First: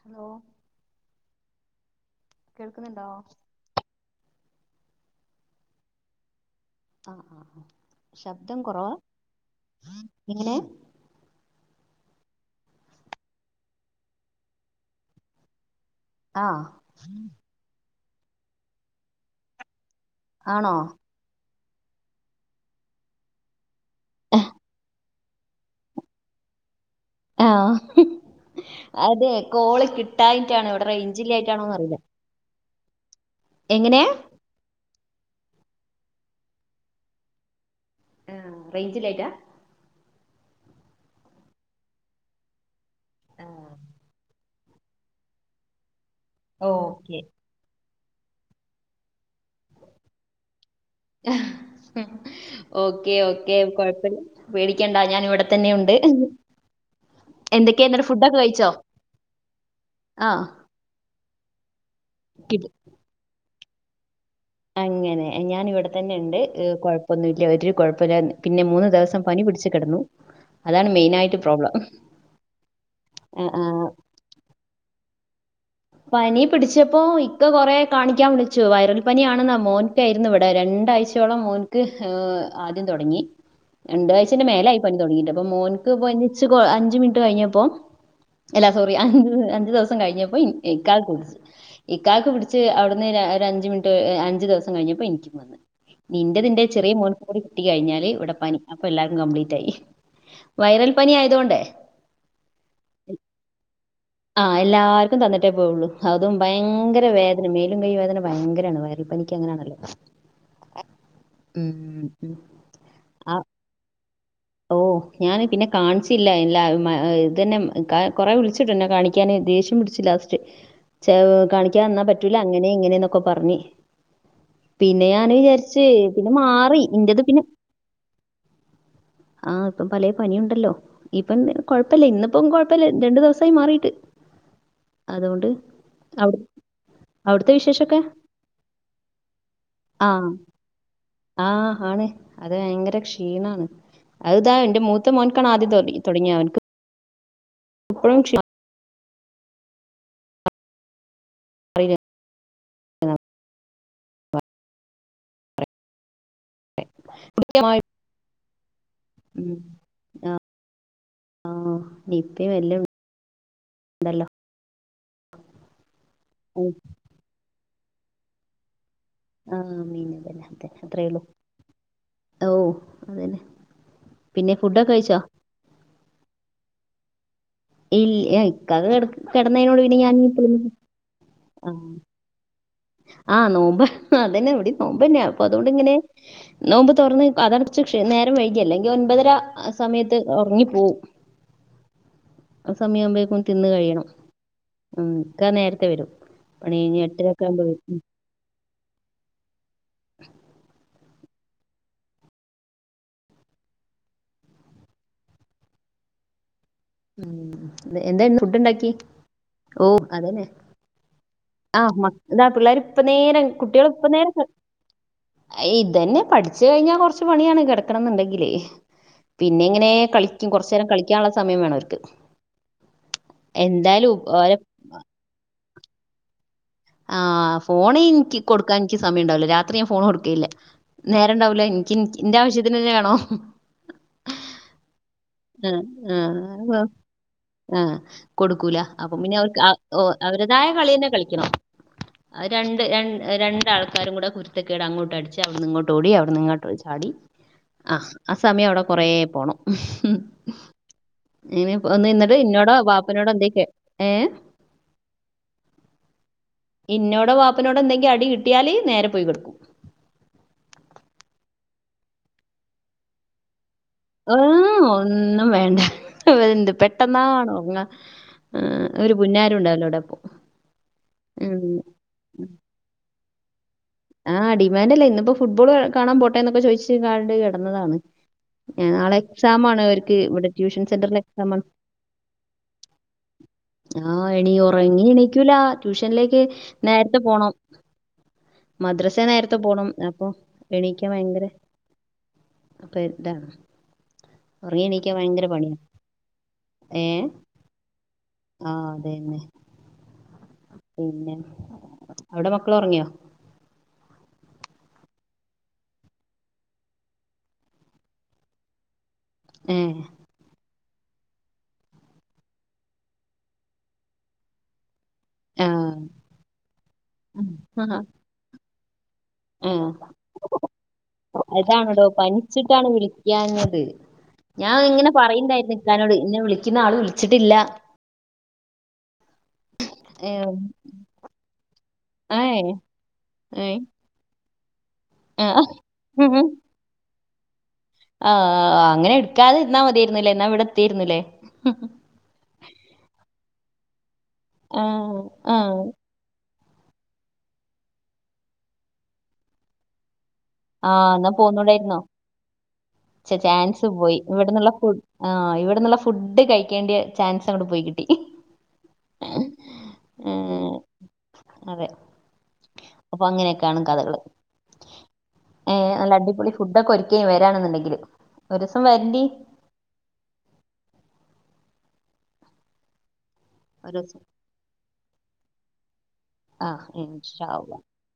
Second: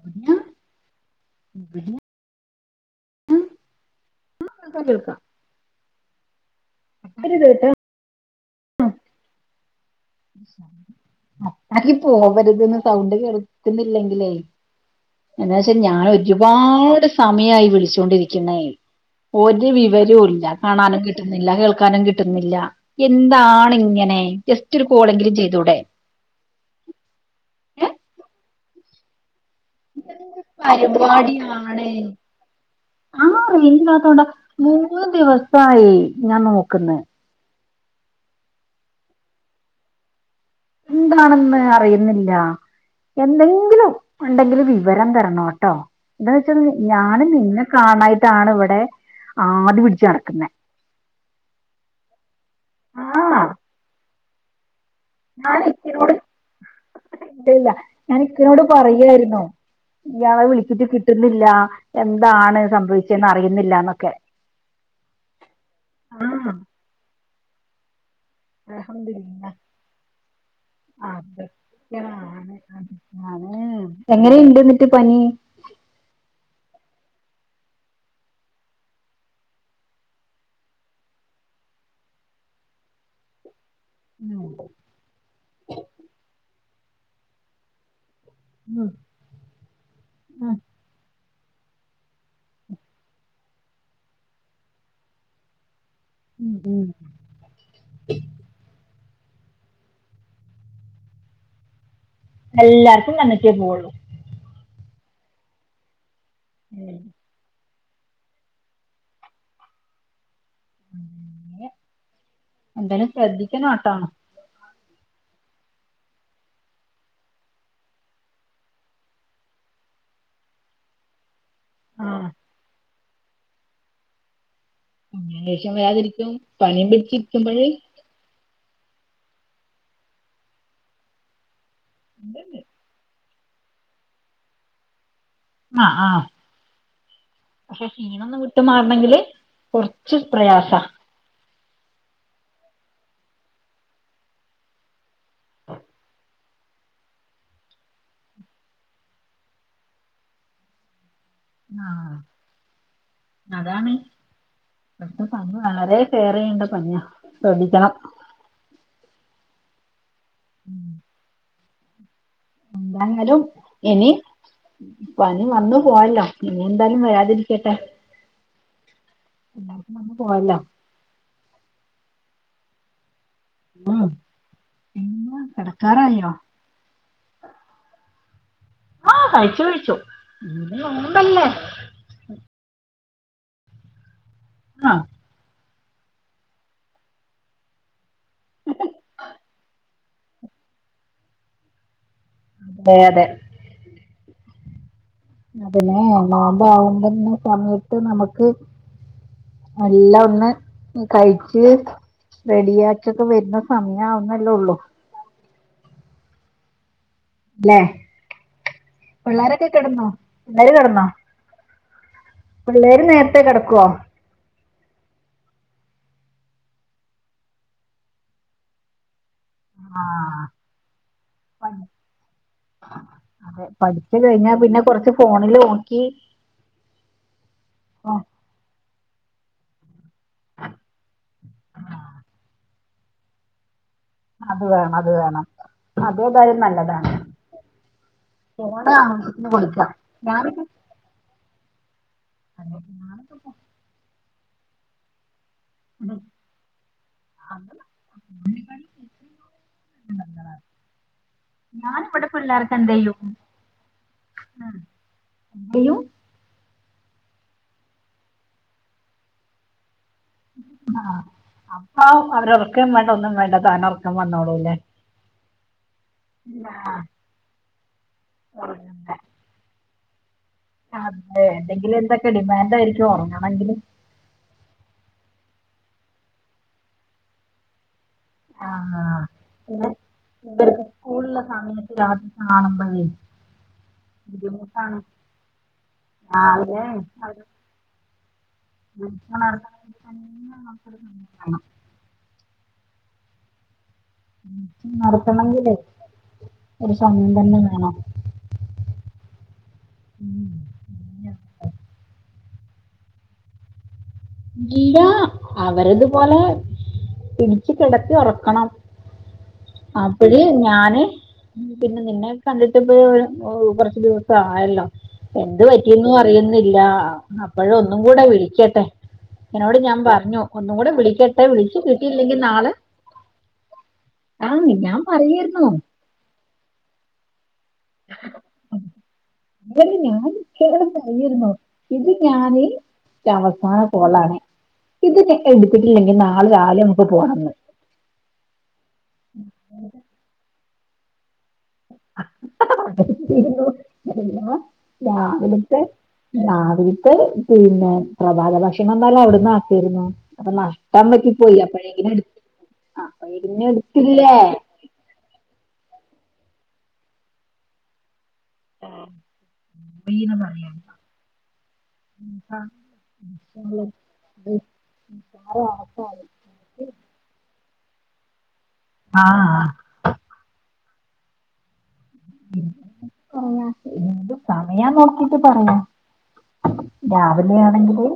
Hello പിന്ന കേൾക്കുന്നുണ്ടോ ൾക്കാംകേൾക്കാം ആഹ ആഹ ആ ശബ്ദം കുറവ ബാക്കി [inaudible] ഓ വരുന്നസൗണ്ട് കേർക്കുന്നില്ലെങ്കിലേ എന്ന പക്ഷെ ഞാൻ ആഹ് ഒരുപാട് സമയായി വിളിച്ചൊണ്ടിരിക്കുന്ന ഒരു വിവ ആണോ രോലകാണാനും കിട്ടുന്നില്ല കേൾക്കാനും കിട്ടുന്നില്ല എന്താണ് ഇങ്ങനെ ഫോണെങ്കിലും ചെയ്തൂടെ ആഹ അതെ കോള് കിട്ടായിട്ടാണോ ഇവിടെ ഞ്ചിലയിട്ടാണോന്ന് അറിയില്ല ആ എങ്ങനെ റേഞ്ചില്ലത്തോണ്ട ആമൂന്ന് ദിവസായി ഞാൻ നോക്കുന്ന ആ റേഞ്ചിലായിട്ടാ എന്താണെന്ന് അറിയുന്നില്ല ആഹ് എന്തെങ്കിലും ഉണ്ടെങ്കിലും വിവരം തരണോട്ടോ എന്താന്ന് വെച്ചാ ഓക്കെ ഞാന് നിന്നെ കാണായിട്ടാണ് ഇവിടെ ആടി പിടിച്ച് നടക്കുന്നെ ഓക്കെ ആ ഓക്കെ കുഴപ്പില്ല ഞൻ ഇവിടെ തന്നെ ഉണ്ട് ഇല്ല ഇല്ല എന്തൊക്കെയാ എന്നിട്ട് ഞൻ ഫുഡൊക്കെ ഇിക്കനോട് കഴിച്ചോ പറയായിുന്നോ ആഹ് ഇയാളുവിളിച്ചിട്ട് കിട്ടുന്നില്ല എന്താണ് കിട് സംഭവിച്ചന്ന് അറിയുന്നില്ലാന്നൊക്കെ അങ്ങനെ ഞാൻ ഇവിടെ തന്നെ ഉണ്ട് ആഹ് കൊഴപ്പൊന്നുംല്ല ഒരു കുഴപ്പമില്ല പിന്നെ മൂന്ന്ദിവസം പനി പിടിച്ച കിടന്നു അതാണ് മെയിനായിട്ട് പ്രോബ്ലം ആഹ് ആഹ് എങ്ങനെുണ്ട് എന്നിട്ട് പനി പനി പിടിച്ചപ്പോ ഇക്ക കൊറെ കാണിക്കാൻ വിളിച്ചു വൈറൽ പനിയാണെന്ന മോനക്ക ആയിരുന്നു ഇവിടെ രണ്ടാഴ്ചയോളം മോന്ക്ക് ഏ ആദ്യം തുടങ്ങി ഉം രണ്ടാഴ്ചന്റെ മേലയി പനി തുടങ്ങിയിട്ട് അപ്പൊ മോന്ക്ക് പോ അഞ്ചു മിനിറ്റ് കഴിഞ്ഞപ്പോ അല്ലാ ഉം സോറി അഞ് അഞ്ചു ദിവസം കഴിഞ്ഞപ്പോ ഉം ഇക്കാക്കു ഇക്കക്ക് പിടിച്ച് അവിടുന്ന് ഒരു അഞ്ച മിനിറ്റ് അഞ്ചു ദിവസം കഴിഞ്ഞപ്പോ എനിക്കും വന്ന് ഉം നിന്റെതിന്റെ ഉം ചെറിയ മോൻ പോടി കിട്ടി കഴിഞ്ഞാല് ഇവിടെ പനി അൊ എല്ലാവും പ്ലീറ്റ് ആയി വൈറൽ പനി ആയതോണ്ടേ എല്ലാർക്കും വന്നിട്ടേ പോവുള്ളൂ ആഹ് എല്ലാർക്കും തന്നിട്ടേ പോുള്ളൂ അതും ഉം ഭയങ്കര വേദന കൈ വേദന ഭയങ്കരാണ് വയൽ പനിക്ക് അങ്ങനാണല്ലോ ഉം ഉ ഉ എന്തായാലും ആ ശ്രദ്ധിക്കണോട്ടോ ഓ ഞാന് പിന്നെ കാണിച്ചില്ല ഇല്ല ഇത്തന്നെ കൊറെ വിളിച്ചിട്ടു എന്നെ കാണിക്കാന് ദേഷ്യം വിളിച്ചില്ല കാണിക്കാൻ വന്നാ ആഹ് പറ്റൂല അങ്ങനെ ഇങ്ങനെന്നൊക്കെ പറഞ്ഞഞ് പിന്നെ ഞാന് അങ്ങനെ ദേഷ്യം വിചാരിച്ച വരാതിരിക്കും പിന്നെ പനിയും നിന്റത് പിന്നെ പിടിച്ചിരിക്കുമ്പഴേ ആഹ് ഇപ്പം പല പനിയുണ്ടല്ലോ ഇപ്പം കൊഴപ്പില്ല ഇന്നിപ്പ കൊഴപ്പില്ല രണ്ടു ദിവസം മാറിട്ട് അതുകൊണ്ട് ആഹ് ആഹ് അവിടെ പക്ഷെ ക്ഷീണോന്ന് വിട്ട്മാറണെങ്കില് ആ കൊറച്ച് പ്രയാസ ആ ആണ് അത് ഭയങ്കര ക്ഷീണാണ് അത് താ എന്റെ മൂ ത്തമോന്ക്കാണാദ്യം തോട തൊടങ്ങിയ അവനക്ക് ഇപ്പഴും ക്ഷീ ആ മാറിയില്ല അതാണ് ഇപ്പത്തെ സമയം വളരെ കേറേയേണ്ട സമയാ ശ്രദ്ധിക്കണം ഉം ഉം ആ എന്തായാലും ഇനി ഉണ്ടല്ലോ പനി വന്ന പോയല്ലോ ഇനി ഉം എന്തായാലും വരാതിരിക്കട്ടെ എല്ലാവർക്കും ആമീൻ വന്നു പോവല്ലോ [unintelligible] അത്രേള്ളൂ ഓ അതന്നെ പിന്നെ ഫുഡൊക്കെ കഴിച്ചോ ക്കാറായൊ ഇ ഇക്കാക്ക കേടക്ക് കേട്ന്നെനോട് കഴിച്ചു പിന്നെ ഞാൻ ഇപ്പളോന്ന് ഇന്ന് നോമ്പല്ലേ ആ ആഹ് നോമ്പ് അതന്നെ ഇവടിം ആ നോമ്പന്നെ അപ്പൊതൊണ്ട് ങ്ങ്നെ നോമ്പ് തൊറന്ന് അതോണ്ട് നേരം വൈകി അല്ലെങ്കി ഒൻപതര ആ സമയ [unintelligible] ഒറങ്ങി പോവും ആ അതെ അതെ സമയാവ്മ്പേക്കും തിന്ന് കഴിയണം ഉം ഇക്ക നേരത്തെ അതെന്നെ വരും പണി കഴിഞ്ഞ് നോമ്പാവുമ്പോന്ന് എട്ടരൊക്കെ ആകുമ്പോ വരും സമയത്ത് നമ്മക്ക് എല്ലോന്ന് കഴിച്ച് റെഡിയാക്കിക്കെ വരുന്ന സമയ ആവുന്നല്ലേള്ളു അല്ലേ ഉം എന്താന്ന് ഫുഡ്ണ്ടാക്കിയേ പിള്ളേരൊക്കെ ഓ കിടന്നോ അതന്നെ പിള്ളേര് കിടന്നോ ആ മ പിള്ളേർ ഇപ്പ പിള്ളേര് നേരേ നേരത്തെ കിടക്കുവോ കുട്ട്യാള് ഇപ്പ നേരേ ക ഈ ഇതന്നെ പഠിച്ച് കഴിഞ്ഞാ കൊറച്ച് പണിയാണ് കേടക്കണന്ന്ണ്ടെങ്കില് പിന്നെ ഇങ്ങനെ ആ കളിക്കും കൊറച്ചേരം കളിക്കാന്ള്ള സമയം വേണം പഠി അവർക്ക് അതെ എന്തായാലും പഠിച്ച് ഉ- കഴിഞ്ഞാ ഓരെ പിന്നെ കൊറച്ച് ഫോണിൽനോക്കി ആ ഫോണ് ഇന്കി കൊട്ക്കാൻന്ക്ക് സമയണ്ടാവൂല്ല രാത്രി ഞാൻ ഫോൺ കൊട് ക്കില്ലാ. നേരണ്ടാവൂല ഇനിക്ക് എന്റെ ആവശ്യത്തിന് തന്നെ വേണോ അത് വേണം അത് വേണം അതെതായാലും നല്ലതാണ് ആ കൊടുക്കൂല ഫോണ് അപ്പൊ പിന്നെ ആവശ്യത്തിന് അവർക്ക് അ കൊടുക്കാം ഒ ഞാനൊക്കെ അവരേതായ കളിയേന്നെ കളിക്കണം അതെ, രണ്ട് ര ഞാനൊക്കെ രണ്ടൾക്കാരും കൂടെ കുര്ത്തേക്കെടങ്ങോട്ട് അടിച്ച് അവിടുന്ന് ഇങ്ങോട്ട് ഓടി അവിടുന്ന് ഇങ്ങോട്ട് ചാടി അത് ആഹ് ആ സമയം അവിടെ കൊറ പോണം ഇങ്ങെനെ വന്ന് ഞാനിവിടെ നിന്നിട്ട് പിള്ളേർക്ക് ഇന്നോടോ എന്ത് ചെയ്യും ബാപ്പനോടോ എന്തേ കേ ഏ [unintelligible] ഇന്നോടോ വാപ്പനോടോ എന്തെങ്കി അടി കിട്ടിയാല് നേരെ പോയ് കിടക്കും ആ ആ അപ്പൊ അവര് [unintelligible] ഒന്നും വേണ്ട താനുറക്കം ആ വന്നോളൂ അല്ലേ ഒന്നും വേണ്ട വേ എന്ത് ആ, പെട്ടന്നാണ് ഒറങ്ങാ ആ് ഉറങ്ങണ്ട. ഒരു പുന്നാരം ഉണ്ടാവലോടെ അതെ അല്ലെങ്കിൽ എന്തെക്കേ ഡിമാൻന്റായിരിക്കും ഓങ്ങണെങ്കില് ആഹ് ഡിമാൻന്റല്ലേ ഇന്ന്പ്പോ ഫുട്ബോൾ കാണാൻ പോട്ടെന്നൊക്കെ ചോയിച്ച്ക്കാണ്ട് കേടന്നതാന്ന് ആ, നാളെ പിന്നെ എക്സാമാണവർക്ക് ഇവടെ ഇവർക്ക് ട്യൂഷൻ സെന്ററിലെ സ്കൂളിലെ എക്സാമാണ് സമയത്ത് രാത്രി കാണുമ്പോഴേ ആഹ് ഇനി ബുദ്ധിമുട്ടാണ് ഒറങ്ങി എണീക്കൂല ട്യൂഷനിലേക്ക് രാവിലെ നേരത്തെ അവർ പോണം മദ്രസ നൃത്തം നേരത്തെ നടത്തണമെങ്കിൽ പോണം അപ്പൊ തന്നെ നമുക്കൊരു എണീക്കാൻ ഭയങ്കര സമയം വേണം അപ്പൊ ഇതാണ് ഒറങ്ങി എണീക്കാൻ ഭയങ്കര പണ്യ നടത്തണമെങ്കിലേ ഒരു ഏ സമയം തന്നെ വേണം ആ അതെന്നെ പിന്നെ അവിടെ മക്കൾ ഒറങ്ങിയോ ഇല്ലാ അവര്ത്പോലെ പിടിച്ച് കേടത്തി ഒറക്കണം ഏ അപ്പഴ് ഞാന് പിന്നെ നിന്നെ കണ്ടിട്ട്പ്പോ കൊറച്ച് ദിവസ ആയല്ലോ എന്ത് ആഹ് പറ്റിന്നും അറിയുന്നില്ല അപ്പോഴ ഒന്നും കൂടെ വിളിക്കട്ടെ എന്നോട് ആഹ ഞാൻ പറഞ്ഞു ഒന്നും കൂടെ വിളിക്കട്ടെ വിളിച്ച് അതാണടോ കിട്ടിയില്ലെങ്കിൽ നാളെ പനിച്ചിട്ടാണ് വിളിക്കത് ആ ഞാൻ ഇങ്ങനെ പറയായിരുന്നു പറയണ്ടായിരുന്നു ഇിക്കാനോട് ഇന്നെ വിളിക്കുന്ന ആള് വിളിച്ചിട്ടില്ല [unintelligible] അത് ഞാൻ ഏഹ് കോയിരുന്നു ഇത് ഏഹ് ഞാന് ര അവസാന ഏഹ് പോളാണ് ഇത് ആഹ് എടുത്തിട്ടില്ലെങ്കിൽ നാളെ രാവിലെ നമുക്ക് പോണംന്ന് ആഹ അങ്ങനെ എടുക്കാതെ ഇന്നാ മതിരുന്നില്ലേ എന്നാ ഇവിടെത്തിരുന്നില്ലേ അ ആഹ് രാവിലത്തെ ആഹ് അവക്ക് പിന്നെ പ്രഭാത ഭക്ഷണം വന്നാല അവിടന്ന് ആക്കിരുന്നു അപ്പൊ ആഹ് എന്നാ നഷ്ടമ്പക്കി പോയി പോന്നൂടായിരുന്നോ അപ്പോഴെങ്ങനെ എ ചാൻസ് പോയി ഇവിടെന്നുള്ള ഫുഡ് ആ് ഫുഡ് കഴിക്കേണ്ട ചാൻസ് അങ്ങടെ പോയി കിട്ടി വന ഏഹ് പറ അതെ അപ്പൊ അങ്ങനെയൊക്കെയാണ് [unintelligible] കഥകള് അറ ഏഹ് ആക്ക [unintelligible] ഒരു ദിവസം വരണ്ടി ആ പറയാ ഒരുസം എന്ത് സമയാം നോക്കിട്ട് പറയാം ആഹ് ഇൻഷാ രാവിലെ അള്ളാ ആണെങ്കില്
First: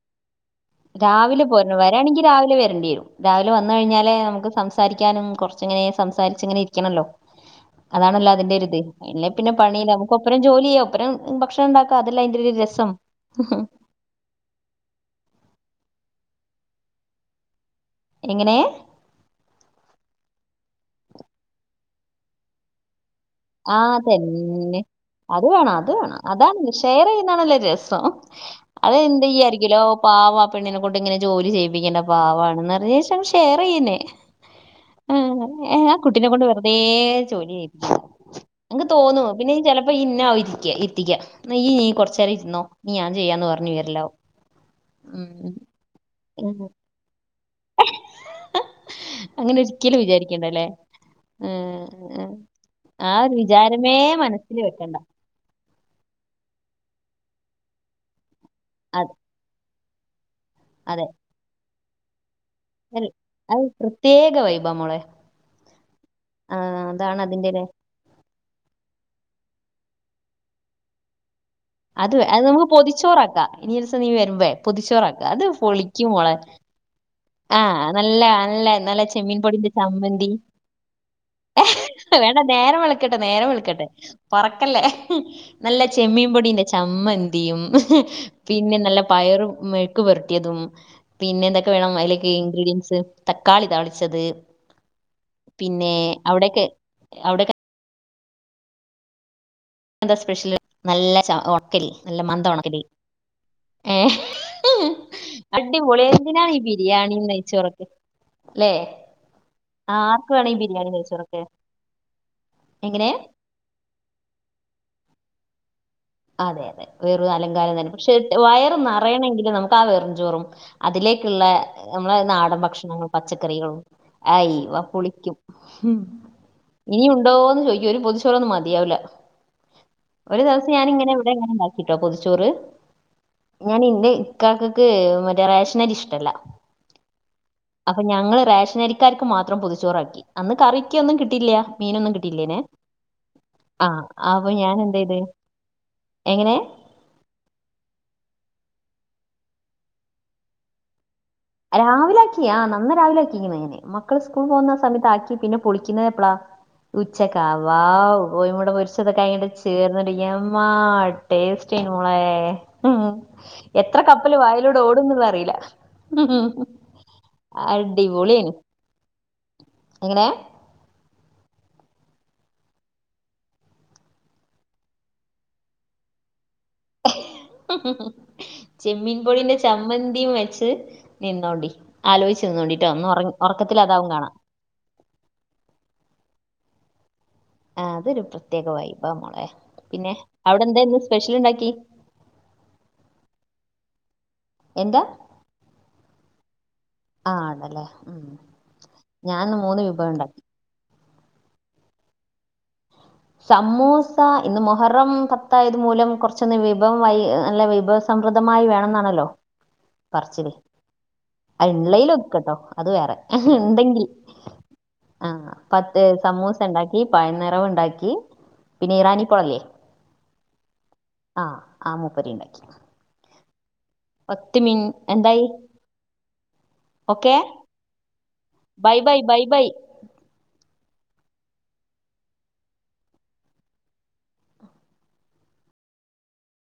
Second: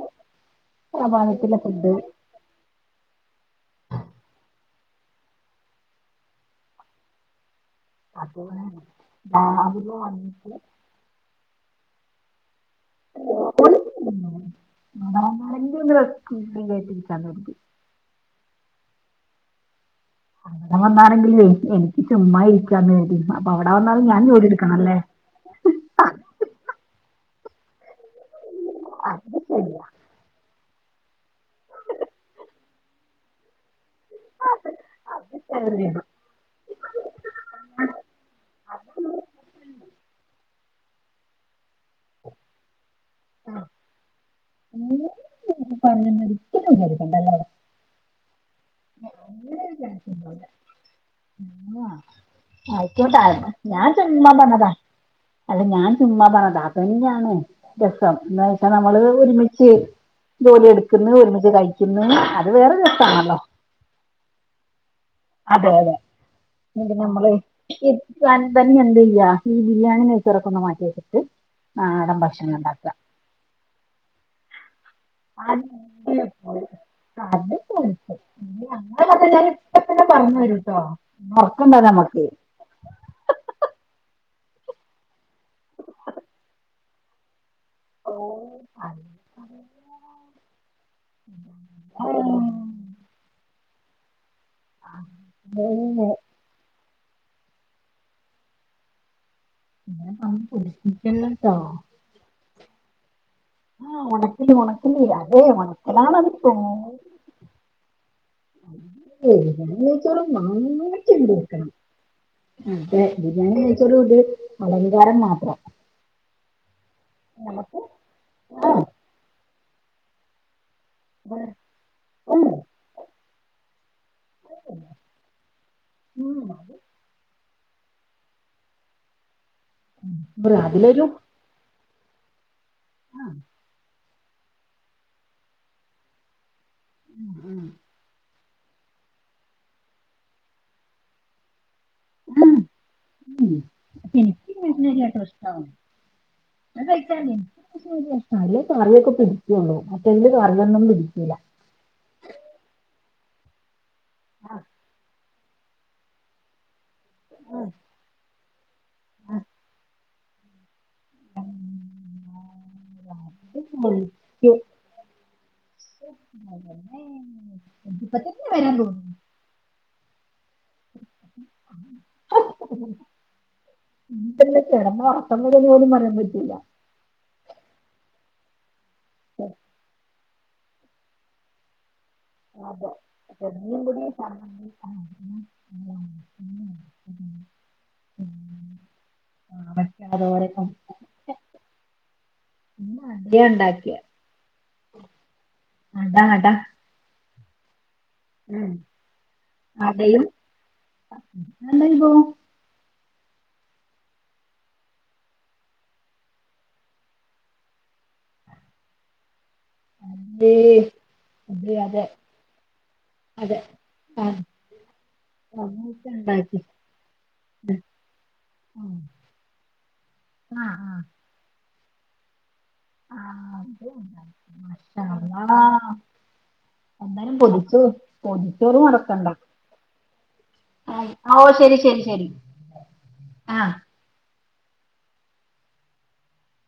രാവിലെ പോര വരാണെങ്കിൽ രാവിലെ വരേണ്ടി വരും രാവിലെ വന്ന കഴിഞ്ഞാല് നമുക്ക് സം സംസാരിക്കാനും കുറച്ചങ്ങനെ സംസാരിച്ച ഇങ്ങനെ ഇരിക്കണല്ലോ അതണല്ലോ അതിന്റെറ അതുപോലെ ഒരിത് അെ പിന്നെ പണിയില്ല രാവിലെ നമുക്ക് അഞ്ച് ഒപ്പരം ജോലി ചെയ്യാം ഒപ്പരം ഭക്ഷണം ഉണ്ടാക്ക അതെല്ലാം അതിന്റെ രസം ട്ടച്ചി [unintelligible] എങ്ങനെ അങ്ങനെ വന്നാണെങ്കിൽ എനിക്ക് ചുമ്മാ ഇരിക്കാന്നന്ന് വര ആഹതന്നെ അത് വേണം അത് വേണം അതാണ് ഷെയർ ചെയ രസം അത് എന്ത ചെയ്യായിരിക്കോ പാവ പെണ് ോട്ട ഇങ്ങെ ജോലി ചെയ്യിപ്പിക്കണ്ട പാവാണ് നി പറ ശേഷം ഷെയർ ചെയ്യുന്നേ ആ അത് ഏ ആ ശരിയാണ് കുട്ടിനെ കൊണ്ട് വെറുതെ ചോലിയായി എക്ക് തോന്നു പിന്നെ ചിലപ്പോ ഇന്ന ആ ഇരിക്ക എത്തിക്ക ീ നീ കൊറച്ച നേരം ഇരുന്നോ ഞാൻ ചെയ്യാന്ന് പറഞ്ഞഞ് വരില്ലോ അ പറഞ്ഞുന്ന ഉം. ഒരിക്കലും വിചരിക്കണ്ടല്ലോ അവിടെ അങ്ങനെ ഒരിക്കലും വിചാരിക്കണ്ട വിചാരിക്കണ്ടല്ലോ. അല്ലേ ആ ആയിക്കോട്ട ഒരു ഞാൻ വിചാരമേ ചുമ്മാ മനസ്സിൽ പറഞ്ഞതാ വെക്കണ്ട അല്ല ഞാൻ ചുമ്മാ പറതാപ്പ ആഹ് രസം എന്താ വെച്ചാ നമ്മള് അത് ഒരുമിച്ച് ജോലി അതെ എടുക്കുന്ന് ഒരുമിച്ച് കയി [inaudible] അത് വേറൊരു രസാണല്ലോ പ്രേത്യേക വൈബ് ആ മോളെ അതെ അതെ ആ, [unintelligible] അതാണ് നമ്മള് അതിന്റെ ഒരു- [unintelligible] തന്നെ എന്ത് ചെയ്യ ഈ ബിരിയാണി നെച്ചിറക്കുന്ന മാറ്റിവെച്ചിട്ട് അത് അത് നമുക്ക് പൊതിച്ചോറാക്കാം ഇനി ഒരൂസം നീ വരുമ്പേ പൊതിച്ചോർ ആക്കാം അത് പൊളിക്കും മോളെ അത് ആഹ് പൊളിച്ചു നല്ല നല്ല നല്ല ഞങ്ങളെ കഥ ചെമ്മീൻ ഞാൻ പൊടീന്റെ ഇപ്പൊ തന്നെ ചമ്മന്തി പറഞ്ഞു തരൂട്ടോ ഉറക്കുണ്ടോ നമുക്ക് വേണ്ട നേരം വെളുക്കട്ടെ നേരം വെളുക്കട്ടെ പറക്കല്ലേ നല്ല ചെമ്മീൻ പൊടീന്റെ ചമ്മന്തി യും ഓ പിന്നെ നല്ല പയറു മെഴുക്കുപിരട്ടിയതും പിന്നെ എന്തൊക്കെ വേണം ഇല [inaudible] തക്കാളി താളിച്ചത് പിന്നെ അവിടൊക്കെ അവിടൊക്കെ എന്താ സ്പെഷ്യൽ നല്ല പൊളിച്ചിട്ടുണ്ടോ ഓണക്കൽ നല്ല മന്ത ഒണക്കൽ [unintelligible] ആഹ് ഒണക്കില്ലി ഒണക്കില്ലി അതെ അടിപൊളി ഒണക്കലാണെന്റെ എന്തിനാണ് ഈ ഫേവ് ബിരിയാണിയും [unintelligible] നെയ്ച്ചോറൊക്കെ ല്ലെ ആർക്ക് വേണം ഈ ബിരിയാണി നെയ്ച്ചോറൊക്കെ അതെ എങ്ങനെ ബിരിയാണി കഴിച്ച [unintelligible] അലങ്കാരം മാത്രം അതെ അതെ വേറൊരു അലങ്കാരം നമുക്ക് തന്നെ പക്ഷെ ആ, വയറ് നിറയണെങ്കിൽ നമുക്ക് ആ വെറും ചോറും അതിലേക്കുള്ള നമ്മളെ ഉം, നാടൻ ഭക്ഷണങ്ങളും പച്ചക്കറികളും അയ് വാ പൊളിക്കും ഉം. ഇനി ഉണ്ടോന്ന് ചോദികും ഒരു പൊതിച്ചോർ ഒന്നും മതിയാവില്ല [inaudible] ഞാനിങ്ങനെ ഇവിടെ ഇങ്ങനെ ഉണ്ടാക്കിട്ടോ പൊതിച്ചോറ് ഞാനിന്ന് ഇക്കാകക് മറ്റേ റേഷനരി ഇഷ്ടല്ല ഉം, അപ്പൊ ഞങ്ങള് റേഷനരിക്കാർക്ക് മാത്രം പൊതിച്ചോറാക്കി അന്ന് കറിക് ഒന്നും കിട്ടില്ല മീനൊന്നും ഉം, കിട്ടില്ലേനെ ഉം. ആ എനിക്ക് ആവോ ഞാൻ ബിരിയാണി എന്ത് ചെയ്തേ [unintelligible] [unintelligible] രാവിലെ ആക്കി ആ നമ്മള് രാവിലെ ആക്കിക്കിന് എങ്ങനെ മക്കൾ സ്കൂൾ പോകുന്ന സമയത്ത് ആക്കി പിന്നെ പൊളിക്കുന്നത് എപ്പളാ ഉച്ചക്ക വാ ഓയിമ്മൂടെ പൊരിച്ചതൊക്കെ ആയിട്ട് ചേർന്നിട്ട് യമ്മ ടേസ്റ്റ് മോളെ എത്ര കപ്പല് വായിലൂടെ ഓടും എന്നുള്ള അറിയില്ല [inaudible] അടിപൊളിയേനു [unintelligible] എങ്ങനെ [inaudible] [unintelligible] കിടന്ന ഒറക്കം വരുവോന്നു പോലും പറയാൻ പറ്റില്ല ചെമ്മീൻ പൊടിന്റെ ചമ്മന്തി വെച്ച് [unintelligible] നിന്നോണ്ടിട്ടോ അതെ ഒന്ന് ഉറ ഉറക്കത്തിൽ ചെമ്മീൻ പൊടി അതാവും കാണാം [unintelligible] ആ അതൊരു പ്രത്യേക വൈബാ മോളെ പിന്നെ അവിടെ അവക്കാതോരക്കം എന്തായിന്ന് സ്പെഷ്യൽ ഉണ്ടാക്കി അടയാ ഉണ്ടാക്കിയെ എന്താ അട അട ആ ആണല്ലേ ഉം ഞാനിന്ന് മൂന്ന് വിഭവം അടയും ഉണ്ടാക്കി [unintelligible] സമൂസ ഇന്ന് മൊഹറം പത്തായത് മൂലം കുറച്ചൊന്ന് വിഭവം അല്ല നല്ല വിഭവ സമൃ സമൃദ്ധമായി വേണോന്നാണല്ലോ പറച്ചിൽ അതെ അതെ അതെ ഓളേൽവെക്കോട്ടോ അത് വേറെ അതെ ഉണ്ടെങ്കിൽ അത് ആ അ പത്ത് സമൂസ ഉണ്ടാക്കി പഴം നിറവ് ഉണ്ടാക്കി ഉം. പിന്നെ ഇറാനിപോളേ ഇല്ലേ ആഹ് അ ആ മുപ്പരെ ഉണ്ടാക്കി പത്ത് മിൻ എന്തായി [unintelligible] എന്നാലും ഓക്കെ പൊതിചോ പൊതിച്ചോറ് ബൈ ബൈ മുടക്കണ്ട ബൈ ബൈ ഓ ശരി ശരി ശരി ആ